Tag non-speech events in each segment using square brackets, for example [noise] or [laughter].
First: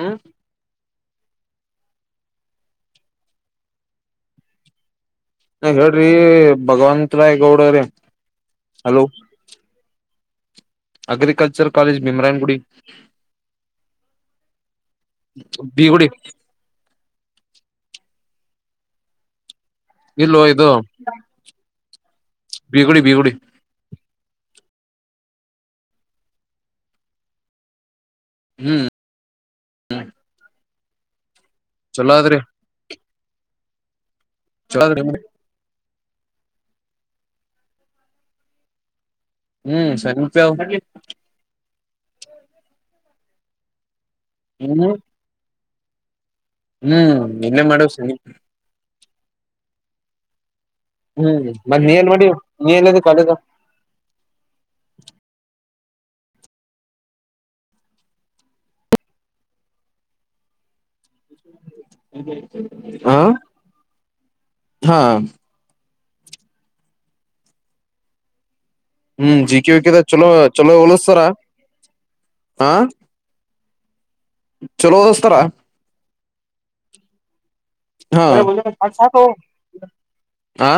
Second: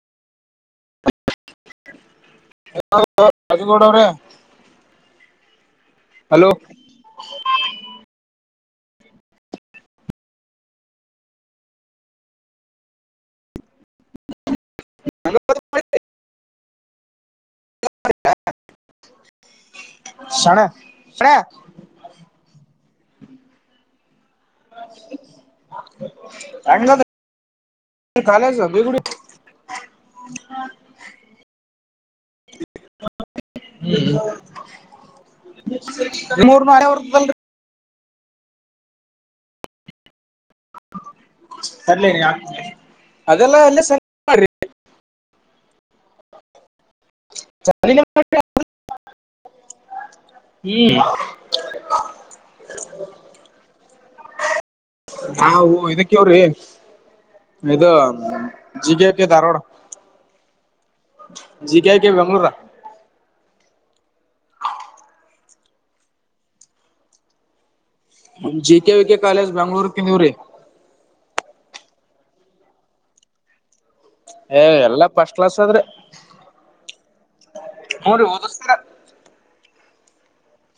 ಹಾ ಹಲೋ ರಾಜಗೋಡ ಅವರ ನ ಹೇಳ್ರಿ ಭಗವಂತ ರಾಯ್ ಗೌಡ್ರೀ ಹಲೋ ಅಗ್ರಿಕಲ್ಚರ್ ಕಾಲೇಜ್ ಬಿಿಮ್ರಾಯನ್ ಗುಡಿ ಬೀಗುಡಿ ಇಲ್ಲೋ ಶಣ ಇದು ಶಣ ಬೀಗುಡಿ ಬೀಗುಡಿ ಹಡ ಕಾಲೇಜ್ ಹ್ಮ್ ಬಿಗುಡಿ ಚಲೋ ಅದಿರೀ ಹ್ಮ ಚಡ ಮೂರ್ ನಾಳೆ ಹೂಡತದಲರೀ ಹ್ಮ್ ಸರಿ ಬೇವ ಅವು ಕಡ್ಲೆ ಸರಿ ಅದೆಲ್ಲ ಅಲ್ಲೇ ಸ ಏನು ಹ್ಮ್ ಇಲ್ಲೇ ಮಾಡೋ ಸರಿ ಹ ಹ್ಮ್ ಮತ್ತೆ ನೀ ಎಲ್ಲಿ ಮಾಡಿ ನೀ ಎಲ್ಲದ ಕಾಲೇಜ ನಾ ಇದಕ್ಕೆವ್ರಿ ಇದು ಜಿಗೆಕೆ ಧಾರವಾಡ ಜಿಕೆಕೆ ಬೆಂಗಳೂರು ಹ ಹಾ ಹುಚ್ಚಿ ಹ್ಮ್ ಜಿಕೆ ವಿಕೆದಗ ಚಲೋ ಚಲೋ ಓದಸಸ್ತಾರ ಹ ಏ ಎಲ್ಲಾ ಫಸ್ಟ್ ಚಲೊದಿಸ್ಥರಾ ಕ್ಲಾಸ್ ಆದ್ರೆ ಹ್ಞೂ ರೀ ಹಾ ಓದಿಸ್ತಾರ ಸಾಕ ಸಾಕವೂ ಆ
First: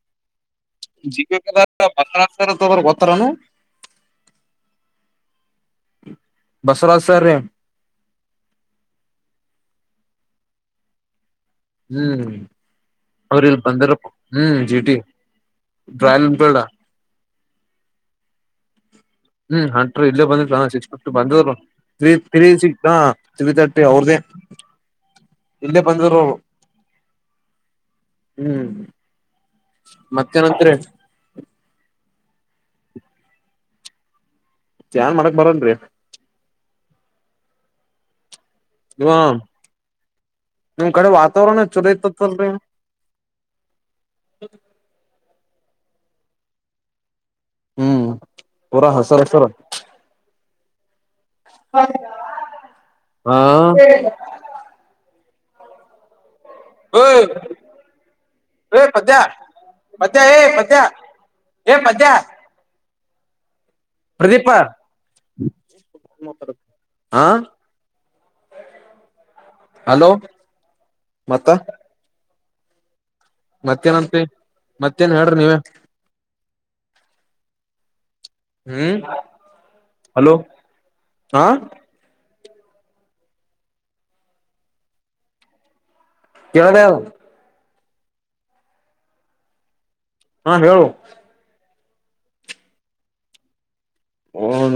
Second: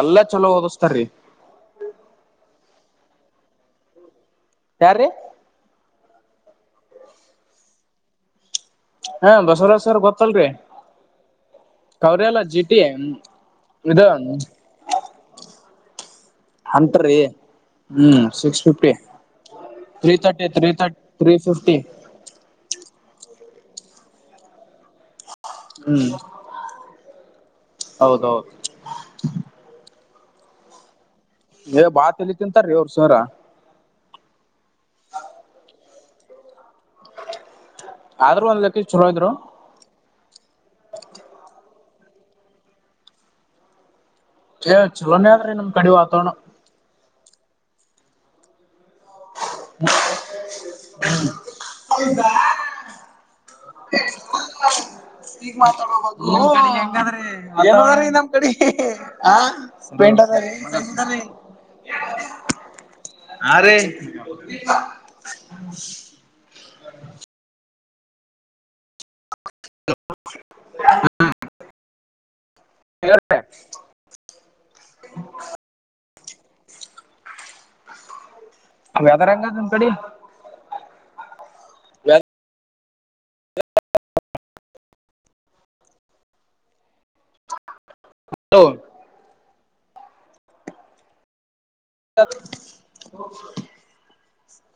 ಎಲ್ಲಾ ಚಲೋ ಓದಿಸ್ತಾರ್ರಿ ಜೀಕೆಕದ ಮನ್ನ ಆಕತಿರೋದು ಹೂತ್ತರ ಗೊತ್ತದನು ಯಾರೀ ಬಸವರಾಜ್ ಸರ್ ರೀ ಹಾ ಬಸವರಾಜ್ ಸರ್ ಗೊತ್ತಲ್ರಿ ಕವ್ರಿ ಹ್ಮ್ ಅಲ್ಲ ಜಿ ಟಿ ಅವ್ರಲ್ ಬಂದಿದರಪ್ಪ ಇದು ಹ್ಮ್ ಜಿಟಿ ರಾಯಲ್ ಬೇಡ ಹಂಟ್ರಿ ಹ್ಮ್ ಸಿಕ್ಸ್ ಫಿಫ್ಟಿ ಹ್ಮ್ ಅಂಟ್ರ ತ್ರೀ ಇಲ್ಲೇ ಬಂದಿ thirty three six thirty fifty three ಬಂದರು ಫಿಫ್ಟಿ ೀ ತ್ರೀ ಸಿ ತ್ರಿ ತಟ್ಟೆ ಅವ್ರದ ಇಲ್ಲೇ ಹ್ಮ್ ಬಂದಿದ್ರು ಅವರು ಹೌದೌದು ಹ್ಮ್ ಮತ್ತೆ ಏನಂತೀರಿ ಏ್ ಬಾ ತಿಲಿ ತಿಂತಾರೀ ಅವ್ರ ಸರ ಚನ್ ಮಾಡಕ್ ಬರನ್ರಿ ಆದ್ರ ಇ ನಿಮ್ ಕಡೆ ವಾತಾವರಣ ಚಲೈತ ತಲ್್ರ ಏ್ ಚಲೋನೇ ಆದ್ರಿ ನಮ್ದ ಕಡಿ ಬತೋಣ ಹ್ಮ್ ಪೂರ ಹಸ ಸರ ಹೌದ ಹಾ ಈಗಗ್ ಮಾತಾಡ್ಬಹುದು ಹ ಓಯ್ ಹೆಂಗದ್ರಿದ ನಮ್ ಕಡೆ ಏ ಪದ್ಯ ಸ್ಪ ಪದ್ಯ ಅದ ಏ ಪದ್ಯ ಏ ಪದ್ಯ ಹ ರೀ ಪ್ರದೀಪ ಹ ಹಲೋ ಮತ್ತ ಮತ್ತೇನತ್ರಿ ಮತ್ತೇನ್ ಹೇಳ್ರಿ ನೀವ ಹ್ಮ್ ವೆದರ್ ಹೆಂಗದ ನಿಮ್ ಕಡಿ ಹಲೋ ಹಾ ಕವಟ ಹಲೋ ಹಾ ಹೇಳು ಹ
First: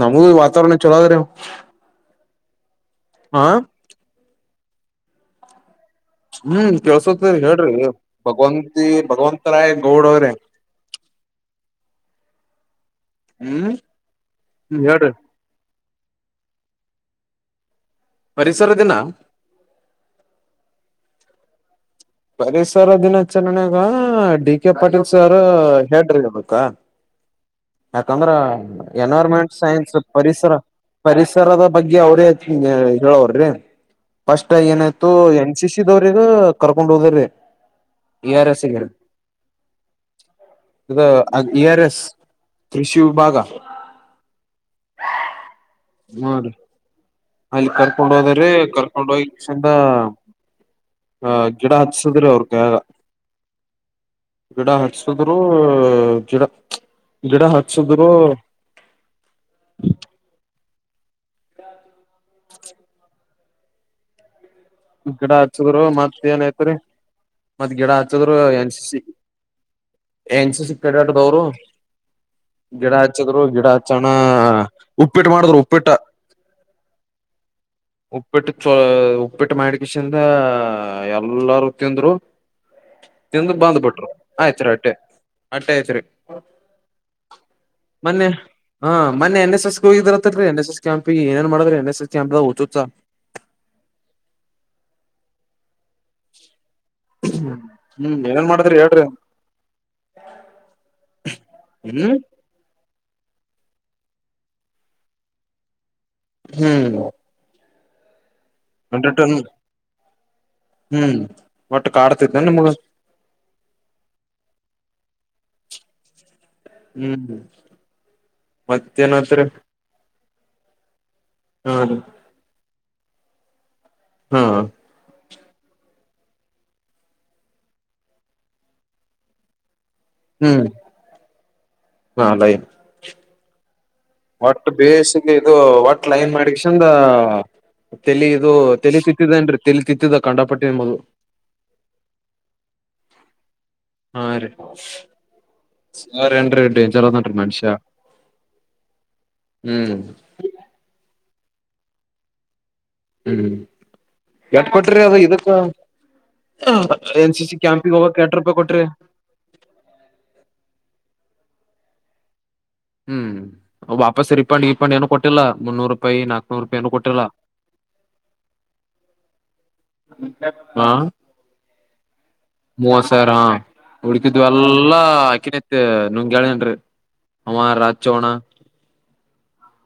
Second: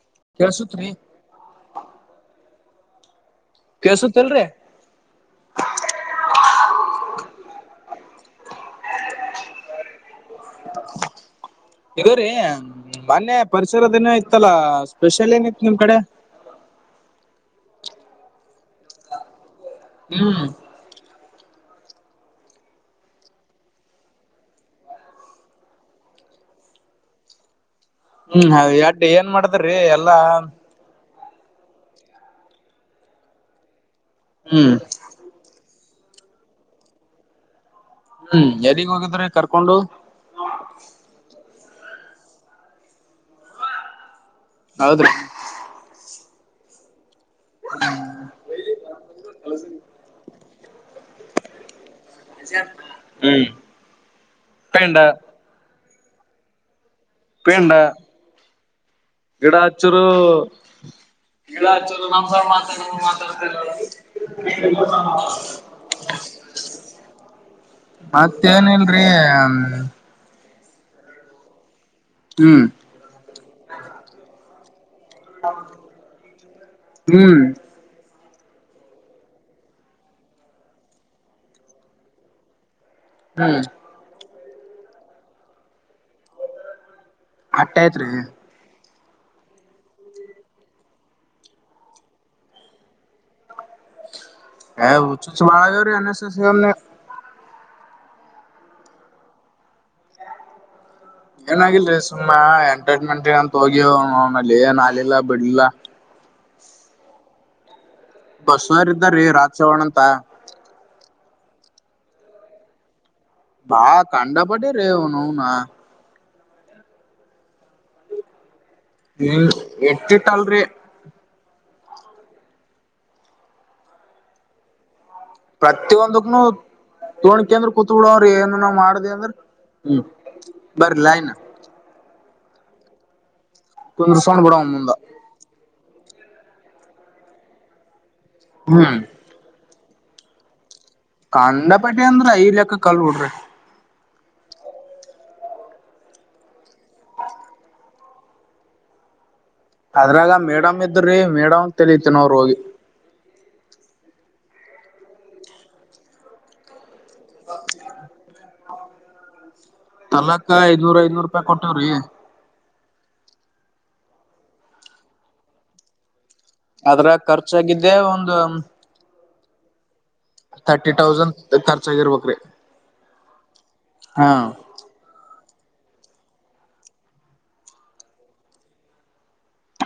ನಮಗೆ ವಾತಾವರಣ ಕೇಳ್ಸುತ್ರಿ ಚೊಲಾಾದರ ಕಸತ್ಲ್ರಿ ಹ್ಮ್ ಕೆೇಸತ್ ಹೇಳ್ರಿ ಭಗವಂತಿ ಭಗವಂತರಾಯ್ ಗೌಡ ಅವ್ರೇ ಇಗೋ್ರೀ ಮೊೆ ಹ್ಮ್ ಪರಿಸರದಏನ ಇತ್ತಲ್ಲಾ ಹೇಳ್ರಿ ಸ್ಪೆಷಲ್ ಏನಿ ನಿಮ್ ಕಡೆ ಪರಿಸರ ದಿನ ಹ್ಮ್ ಪರಿಸರ ದಿನಾಚರಣೆಾಗ ಡಿ ಕೆ ಪಾಟೀಲ್ ಸರ್ ಹೇಳ್ರಿರ್ಬೇಕಾ ಯಾಕಂದ್ರ ಹ್ಮ್ ಎಡ್ ಏನ್ ಎನ್ವೈರಮೆಂಟ್ ಮಾಡದ್ರಿ ಸೈನ್ಸ್ ಎಲ್ಲಾ ಪರಿಸರ ಪ ರ್ದ ಬಗ್ಗೆ ಅವ್ರೇ ಹೇಳವರ್ರಿ ಪಸ್ಟ್ ಹ್ಮ್ ಏನಾಯ್ತು ಎನ್ ಸಿ ಸಿ ದವ್ರಿಗ [unintelligible] ಹ್ಮ್ ಆರ್ ಎಸ್ ಗೆ ಯಾರಿಗ್ ಹೋಗಿದ್ರೆ ಕರ್ಕೊಂಡು ಇಆರ್ ಎಸ್ ಕೃಷಿ ವಿಭಾಗ ಹೌದ್ರಿ ಹ್ಮ ರೀ ಅಲ್ಲಿ ಕರ್ಕೊಂಡ್ ಹೋದ್ರೀ ಕರ್ಕೊಂಡ್ ಹೋಗಕ್ಷಿಂದ ಹ ಜಡ ಹಸದ್ರಿ ಅವ್ರಗಾಗ ಹ್ಮ್ ಗಿಡ ಪೇಂಡ ಹಚ್ಚಸಿದ್ರರು ಚಡಾ ಗಿಡ ಪೇಂಡ ಹಚ್ಚಸಿದ್ರು ಎಲ್ಲ ನಂಬರ್ ಮಾತಾ ಹ ಗಿಡ ಹಚ್ಚಿದ್ರು ಮತ್ತ್ ಏನ್ ಐತ್ರಿ ಮತ್ತ್ ಗಿಡ ಹಚ್ಚದ್ರು ಎನ್ಸ ಸಿ ಮತ್ತೇನಿಲ್ರಿ ಹ್ಮ್ ಎನ್ ಕೆಡಾಟದವರು ಗಿಡ ಹಚ್ಚದ್ರು ಗಿಡ ಹಚ್ಚೋಣ ಉಪ್ಪಿಟ್ಟು ಮಾಡಿದ್ರರು ಉಪ್ಪಿಟ್ಟ ಹ್ಮ್ ಹ್ಮ್ ಉಪ್ಪಿಟ್ಟು ಚ ಉಪ್ಪಿಟ್ಟು ಮಾಡಗಷಿಂದ ಎಲ್ಲಾರು ತಿಂದ್ರು ತಿಂದು ಬಂದ್ ಬಿಟ್ರು ಆಯ್ತ್ ರೀ ಅಟ್ಟೆ ಅಟ್ಟೆ ಆಯ್ತ್ ರೀ ಹತಯತ್ ರೀ ಮೊನ್ನೆ ಹಾ ಮೆ ಎನ್ ಎಸ್ ಎಸ್ಗೆ ಹೋಗಿರತ್ ರರಿನ್ ಎಸ್ ಎಸ್ ಕ್ಯಾಪ ಏನ್ ಮಾಡ್ರರಿನ್ ಎಸ್ ಎಸ್ ಕ್ಯಾಪ್ ತ್ತ ಹ ಊಸ್ ಮಾಡಳ ಅಸ್ನ ಹ್ಮ್ ಏನೇನ್ ಮಾಡದ್ರಿ ಹೇಳ್ರಿ ಏನಾಗಿಲ್ರಿ ಹ್ಮ್ ಸುಮ್ಮಾ ಎಂಟರ್ಟೈನ್ಮೆಂಟ್ ಅಂತ ಹೋಗಿ ನಲೆ ನಾಲಿಲ್ಲ ಬಿಡ್ಲಿಲ್ಲ ಹ್ಮ್ ಬಸವರ್ ಇದಾರೀ ಎಂಟರ್ಟೈನ್ ರಾಜ ಚವಣ ಅಂತ ಒಟ್ಟು ಕಾಡ್ತಿದ್ದ ನಿಮಗ ಬಾ ಕಂಡಪಟ್ಟ ರೇ ಅವನು ನ ಹ್ಮ್ ಮತ್ತೇನಾದ ಇಲ್ರಿ ಹ್ಮ ಹಾ ಪ್ರತಿಯೊಂದಕ್ಕನುೂ ತೋಣಕ ಅಂದ್ರ ಕುೂತ್ಬಡ ಅವ್ರ ಏನು ನ ಮಾಡ್ದಿ ಅಂದ್ರ ಹ್ಮ್ ಬರ್ಲಾಯನ ಹಾದೈ ಕುಂದ್ರಸೊಂಡ್ ಬಿಡವ ಒಟ್ಟು ಮುಂದ ಬೇಸಿಗೆ ಇದು ಒಟ್ಟ ಕ್ಲೈಮ್ ಮಾಡಕ್ ಚಂದ ತಲಿ ಇದು ಹ್ಮ್ ತಲಿ ಸಿತ್ತಿದೇನ್ರಿ ತಿಳತಿತ್ತಿದ್ದ ಕಂಡ ಪಟ್ಟಿನ ಮದು ಕಂಡಪಟೆ ಅಂದ್ರ ಐ ಲೆಕ್ಕ ಕಲ್ಬಡ್ರಿ ಹಾ ರೀ ಸ ರನ್ಟ ಚಲೋ ನಟ ಮನುಷಾ ಅದ್ರಾಗ ಮೇಡಮ್ ಇದ್ರಿ ಮೇಡಮ ಅಂತಳಿತನ ಅವ್ರು ಹೋಗಿ ಹ್ಮ್ ಎಟ್ ಕೊಟ್ರಿ ಅದು ಇದಕ್ಕ ಎನ್ ಸಿ ಸಿ ಕ್ಯಾಂಪಿಂಗ್ ಹೋಗ ಕೆ್ಯಾಟ್ರಪ್ಪ ಕೊಟ್ರೆ ತಲಕ ಐದ್ನೂರ್ ಐದ್ನೂರ್ ಕೊಟ್ಟವ್ರಿ ಹ್ಮ್ ವಾಪಸ್ ರಿಫಂಡ್ ಇಫಂಡ್ ಏನು ಕೊಟ್ಟಿಲ್ಲ ಮುನ್ನೂರು ರೂಪಾಯಿ ನಾಕ ಅದ್ರ ಖರ್ಚಾಗಿದ್ದೆ ಒಂದು ಹ ಖರ್ಚಾಗಿರ್ಬೇಕ್ರಿ ಮೋವಸರ ಹಾ ಉಡುಕಿದ ಎಲ್ಲ ಹಾಕಿನ ನಂಗ್ಗೆಳನ್ರಿ ಅವ ರಚೋಣ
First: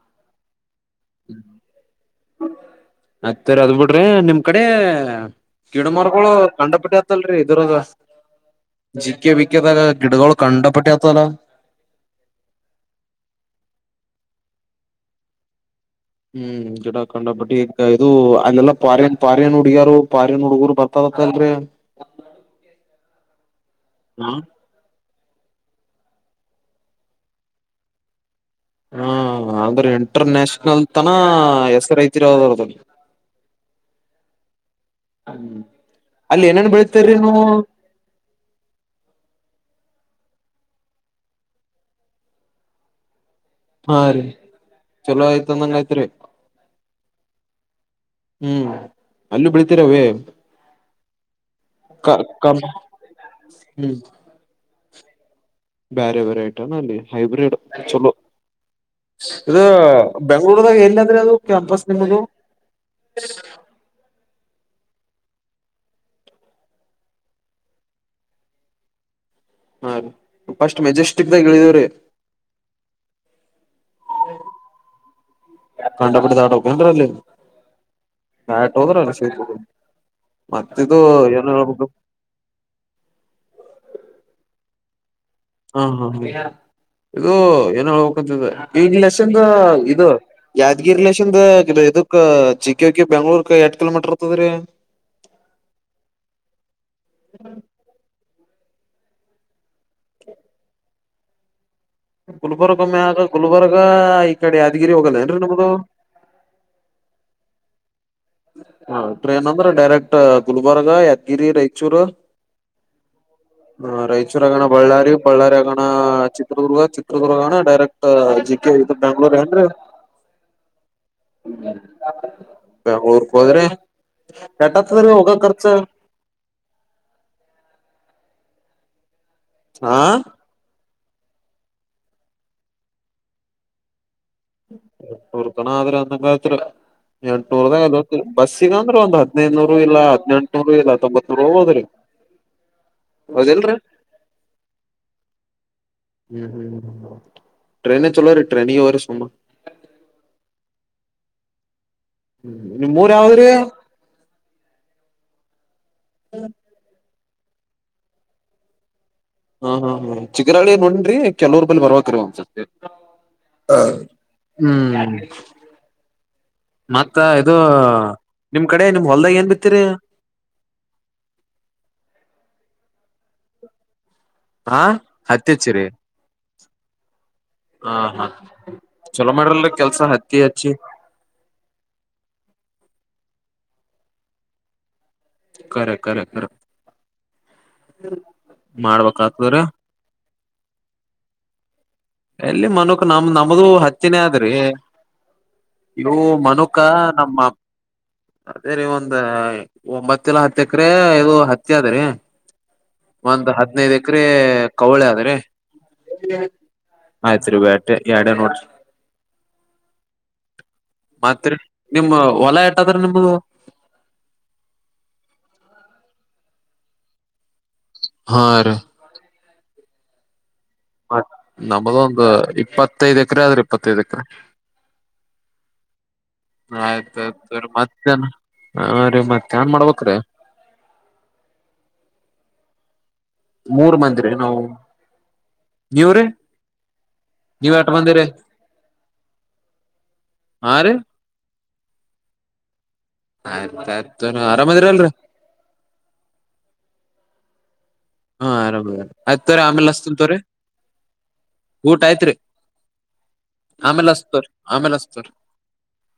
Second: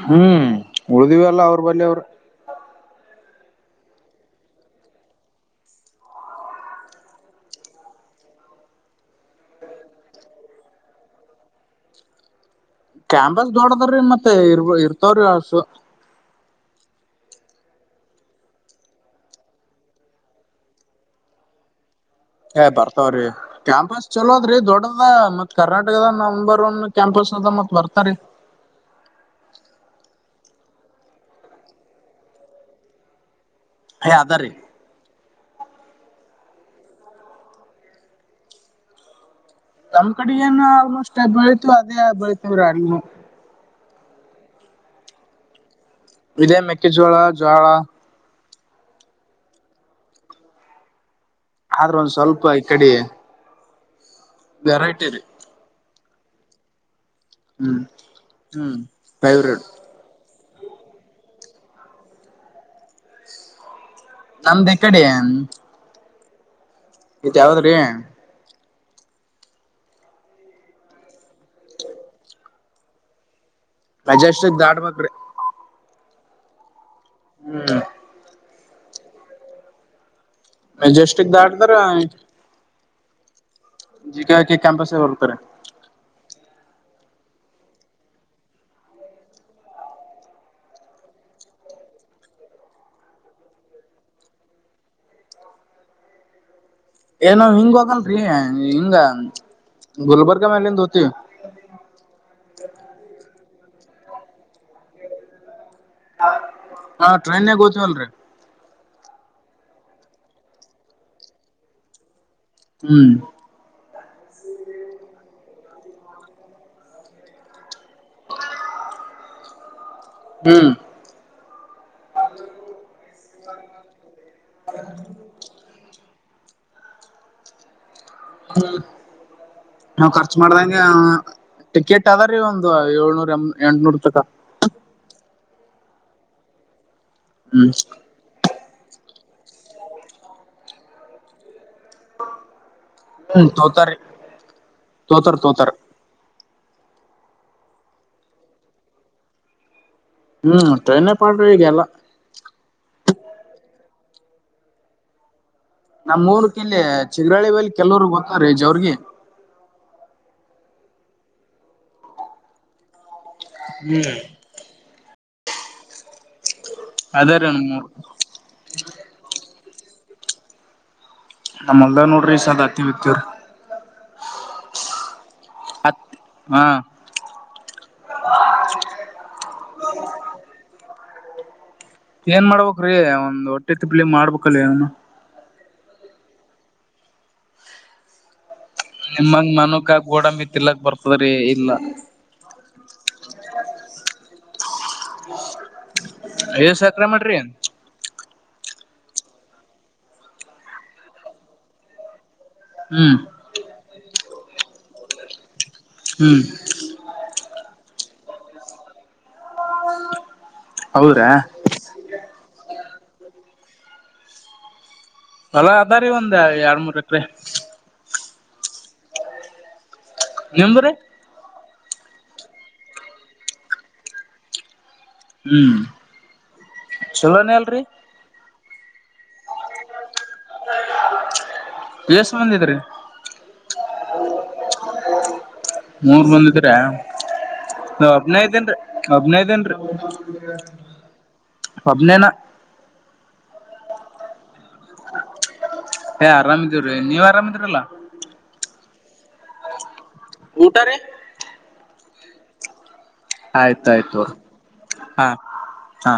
ಹ್ಮ್ ಉಳಿದಿವ ಅಲ್ಲ ಅವರು ಬನ್ನಿ ಅವ್ರು ಮತ್ತೇರಿ ಅದ್ ಬಿಿಡ್ರಿ ನಿಮ್ ಕಡೆ ಗಿಡ ಮರಗಳು ಕಂಡಪಟ್ಟಿ ಆತಲ್ರಿ ಇದರ ಜಿಕ್ಕ ಬಿಕ್ಕದಾಗ ಗಿಡಗಳು ಕಂಡಪಟ್ಟಿ ಆತಲ್ಲ ಕ್ಯಾಂಪಸ್ ದೊಡದ್ರೀ ಮತ್ತೆ ಇರ್ ಇರ್ತವ್ರಿ ಅಸ ಹ್ಮ್ ಗಿಡಕಂಡ ಬಟ್ಟಿ ಈಗ ಇದು ಅಲ್ಲೆಲ್ಲಾ ಪಾರ್ಯನ್ ಪಾರ್ಯನ್ ಹುಡುಗ್ಯಾರ ಪಾರ್ಯನ್ ಹುಡುಗರು ಬರ್ತದತ್ತಲ್ರಿ ಏ ಬರ್ತಾವ್ರೀ ಕ್ಯಾಂಪಸ್ ಹಾ ಚಲೋ ಅದ್ರೀ ದೊಡ್ಡ ಮತ್ ಕರ್ನಾಟಕದ ನಂಬರ್ ಒನ್ ಕ್ಯಾಂಪಸ್ ಅದ ಮತ್ ಬರ್ತಾರೆ ಹಾ ಅಂದ್ರೆ ಇಂಟರ್ನ್ಯಾಷನಲ್ ತನ ಹೆಸರಐತಿರೋದ್ರದ ಏ ಅದ್ರೀ ಹ್ಮ್ ಅಲ್ಲಿ ಏನನ್ ಬೆಳತರಿಿ ನೀ ತಮ್ಮ್ ಕಡೆಗೇನು ಆಲ್ಮೋಸ್ಟ್ ಬೆಳಿತು ಅದೇ ಬೆಳತವ್ರ ನೀವು ಹಾ ರೀ ಚಲೋ ಆಯ್ತ ಅಂದಂಗ ಯ್ತ್ರಿ ಇದೇ ಮೆಕ್ಕೆಜೋಳ ಜೋಳ ಹ್ಮ್ ಅಲ್ಲೂ ಬೆಳತಿೀರಾವೇ ಆದ್ರ ಒಂದ್ ಸ್ವಲ್ಪ ಈ ಕಡೆ ಹ್ಮ್ ವಾರ ಟಲ್ಲಿ ಬೇರೆ ಬರ ೈಟನ ಅಲ್ಲಿ ಹೈಬ್ರಿಡ್ ಹ್ಮ್ ಚಲು ಹ್ಮ್ ಇದು ಫೇವ್ರೇಟ್ ಬೆಂಗಳೂರ್ದಾಗ ಎಲ್ಲಾದ್ರೆ ಅದು ಕ್ಯಾಂಪಸ್ ನಿಮ್ಮದು ನಮ್ದು ಇಕಡೆ ಇತ್ ಯಾವದ್ರೀ ಹ ಪಸ್ಟ್ ಮೆಜೆಸ್ಟಿಕ್ ದಾಗ ಇಳಿದೇವ್ರೀ ಮಜಾಷ್ಟಿಕ್ ದಾಟ್ ಬೆಕ್ರಿ ಕಂಡ ಪುಟ್ಟ ತಾಟ ಹೋಗಕೆ ಅ ಹ್ಮ್ ನಾಟ ಹೋದ್ರಲ್ಲ ಸೇ ಮಜೆಸ್ಟಕ್ ದಾಟದರ ಜಿಗಕೆ ಕ್ಯಾಂಪಸ್ ಹೋಗರ್ತಾರೆ ಹಾ ಹಾ ಇದು ಏನ್ ಹೇಳ್ಬೇಕಂತ ಈನ್ ಲಲೆಷನ್ ಇದು ಯಾದಗಿರಿ ಲಷನ್ ಇದಕ್ ಚಿಕ್ಕಕ್ಕಿ ಬೆಂಗ್ಳೂರ್ಕ್ ಎಟ್ ಕಿಲೋಮೀಟರ್ ಇರ್ತದ್ರೀ ಏನಾವ್ ಹಿಂಗ ಹೋಗಲ್ರಿ ಹಿಂಗ ಗುಲ್ಬರ್ಗಾ ಮೇಲಿಂದ ಹೋತೀವಿ ಗುಲ್ಬರ್ಗ ಮ ಆಗ ಗುಲ್ಬರ್ಗ ಈಗ ಈ ಕಡೆ ಆದಾದಗಿರಿ ಹೋಗಲ್ಲೇನ್ರಿ ನಮ್ದದು ಹಾ ಟ್ರೈನ್ಗ್ ಹೋತವಲ್ರಿ ಹಾ ಟ್ರೇನ್ ಅಂದ್ರೆ ಡೈರೆಕ್ಟ್ ಗುಲ್ಬರ್ಗ ಯಾದಗಿರಿ ರೈಚೂರು ಹ್ಮ್ ಹ ರಾಯಚೂರ್ ಆಗೋಣ ಬಳ್ಳಾರಿ ಬಳ್ಳಾರಿ ಆಗೋಣ ಚಿತ್ರದುರ್ಗ ಚಿತ್ರದುರ್ಗ ಆಗಣ ಡೈರೆಕ್ಟ್ ಜಿ ಕೆ ಇದ ಬೆ್ಯಾಂಗ್ಳೂರ್ ಏನ್ೀ ಹ್ಮ್ ಹ್ಮ ಬ ಊರ್ಕ್ ಹೋದ್ರೆ ಗಟಾತ್ ಹೋಗ ರ್ಚ ಹ್ಮ ಹಾ ನಾ್ ಖರ್ಚು ಮಾಡ್ದಂಗೆ ಟಿಕೆಟ್ ಅದಾರೀ ಒಂದು ಏಳ್ನೂರ ಎಂಟನೂರ್ ತಕ ುರ್ಕಣ ಆದದ್ರ ಅಂದಂಗ ಎ ಹ್ಮ್ ಟರ್ದಾಗ ಎಲ್ಲ ಬಸ್ ಈಗಂದ್ರೆ ಒಂದ ಹದ್ೈದುನೂರು ಇಲ್ಲ ಹದ್ೆಂಟನೂರು ಇಲ್ಲ ತೊಂಬತ್ೂರು ಹೋದ್ರಿ ಹ್ಮ ತೋತರಿ ತೋತರ್ ತೋತರ್ ಹ್ಮ್ ಹ್ಮ್ ಹ ಟ್ರೈನನೆ ಚಲೋ ರೀ ಟ್ರೈನ ಅವ ರೀ ಸುಮ ಹ್ಮ್ಟನ್ನೇ ಪಾಡ್ ಹಗೆಲ್ಲ ಹ್ಮ ನಿಮ್ ಮೂರ್ ಯಾವದ್ರಿ ನಮ್ಮ ಮೂರು ಕಲ್ಲಿ ಚಿಗರಾಳಿ ವಲ್ಲಿ ಕೆಲವರುಿಗೆ ಗೊತ್ತಾರೆ ರಜ ಅವ್ರಿಗೆ ಹಾ ಹಾ ಹಾ ಚಿಕ್ಕರಹಳ್ಳಿ ನೋಡನ್್ರಿ ಕೆಲವರ್ ಬಲ್ಲಿ ಬರ್ಬೇಕ ರೀ ಒಂದ್ಸಸ್ತಿ ಹೌ ಹ್ಮ್ ಹ್ಮ್ ಮತ್ತ ಅದೇ ರೀ ಇದು ನಮ್ಮೂರ್ ನಿಮ್ ಕಡೆ ನಿಮ್ ಹೊಲ್ದಾಗ ಏನ್ ಬಿ ಕತ್ತ್ರ ನಮ್ಮ ಹೊಲದಾಗ ನೋಡ್ರಿ ಈ ಸದ್ದ ಹತ್ತಿ ಬಿತ್ತಿವಿ ಹಾ ಹತ್ತಿ ಹಚ್ಚಿರಿ ಹಾ ಹ ಹ ಚಲೋ ಮಾಡ್ರಲ್ ಕೆಲ್ಸ ಹತ್ತಿ ಹಚ್ಚಿ ಏನ್ ಮಾಡ್ಬೇಕ್ರೀ ಒಂದ್ ಹೊಟ್ಟಿ ತಿಪ್ಲಿಗಿ ಮಾಡ್ಬೇಕಲ್ ಏನನ ಕರೆ ಕರೆ ಕರೆ ಹ್ಮ್ ನಿಮ್ಮಂಗ ಮನಕ ಗೋಡಂಬಿತಿಲ್ಲಕ್ ಬರ್ತದ್ರಿ ಇಲ್ಲ ಎಲ್ಲಿ ಮನಕ್ ನಮ ನಮ್ದು ಹತ್ತಿ ನೇ ಆದ ತೇಗಿ ಇವು ಮನುಕ ಎಷ್ಟ್ ಎಕ್ರೆ ನಮ್ಮ ಮಾಡ್ರಿ ಅದೇ ರೀ ಒಂದು ಒ ಒಂಬತ್ತಲ್ಲ ಹತ್ತ ಎಕರೆ ಇದು ಹತ್ತಿ ಅದ್ರೀ ಹ್ಮ್ ಒಂದ ಹದಿನೈದು ಎಕರೆ ಅ್ರೆ ಕವಳ ಆದರೆ ಆದ್ರಿ ಹ್ಮ್ ಆಯ್ತ್ ರೀ ಬಟ್ಟ ಎರಡ ನೋಡ್ರಿ ಹೌದ್ರಾ ಮತ್ರೀ ನಿಮ್ಮ ಹೊಲ ಎ ಅಂದ್ರೆ ನಂಬೋದು ಹೊಲ ಅದಾ ರೀ ಒಂದ ಎರಡ್ ಮೂರ್ ಎಕ್ರ ಹಾ ರ ನಿಮ್ದ್ರಿ ಮತ್ ನಮ್ಮದು ಒಂದು ಇಪ್ಪತ್ತೈದು್ ಎಕರೆ ಆದ್ರಿ ಇಪ್ಪತ್ತೈದು ಎಕರೆ ಹುಮ್ಮ್ ಆಯ್ತ ಆಯ್ತು ರೀ ಮತ್ತೇನ ಹಾ ರೀ ಮತ್ತೆ ಹ್ಯಾಂಗ್ ಮಾಡ್ಬೇಕ್ರೀ ಎಸ್ ಮಂದಿ ಅದಿರಿ ಮೂರ್ ಮಂದಿರಿ ನಾವು ನೀವ್ರೀ ಮೂರ್ ಮಂದಿ ಅದ್ರ್ಯ್ ನೀವ್ ಎಟ್ ಬಂದಿರಿ ಹದನೈದೇಏನ್ ಹದನೈದೇಏನ್ರೀ ಹಾ ರೀ ಒಬ್ಬನೆನಾ ಆಯ್ತ್ ಆಯ್ತು ತೊರೀ ಆರಾಮ್ದಿರ ಅಲ್ರ ಏ ಆರಾಮಿದೀವ್ರೀ ನೀವ್ ಆರಾಮಿದಿ್ರಲ್ಲಾ ಹಾ ಆರಾಮ್ಅದೀವಿ ಆಯ್ತಾ ತಗೋರಿ ಆಮೇಲೆ ಹಚ್ತಿನಿ ಊಟ ರೀ ಊಟ ಆಯ್ತ್ ರೀ ಆಯ್ತ ಆಯ್ತು ತೋರಿ ಹಸ್ತೋರಿ. ಹಾ ಹಾ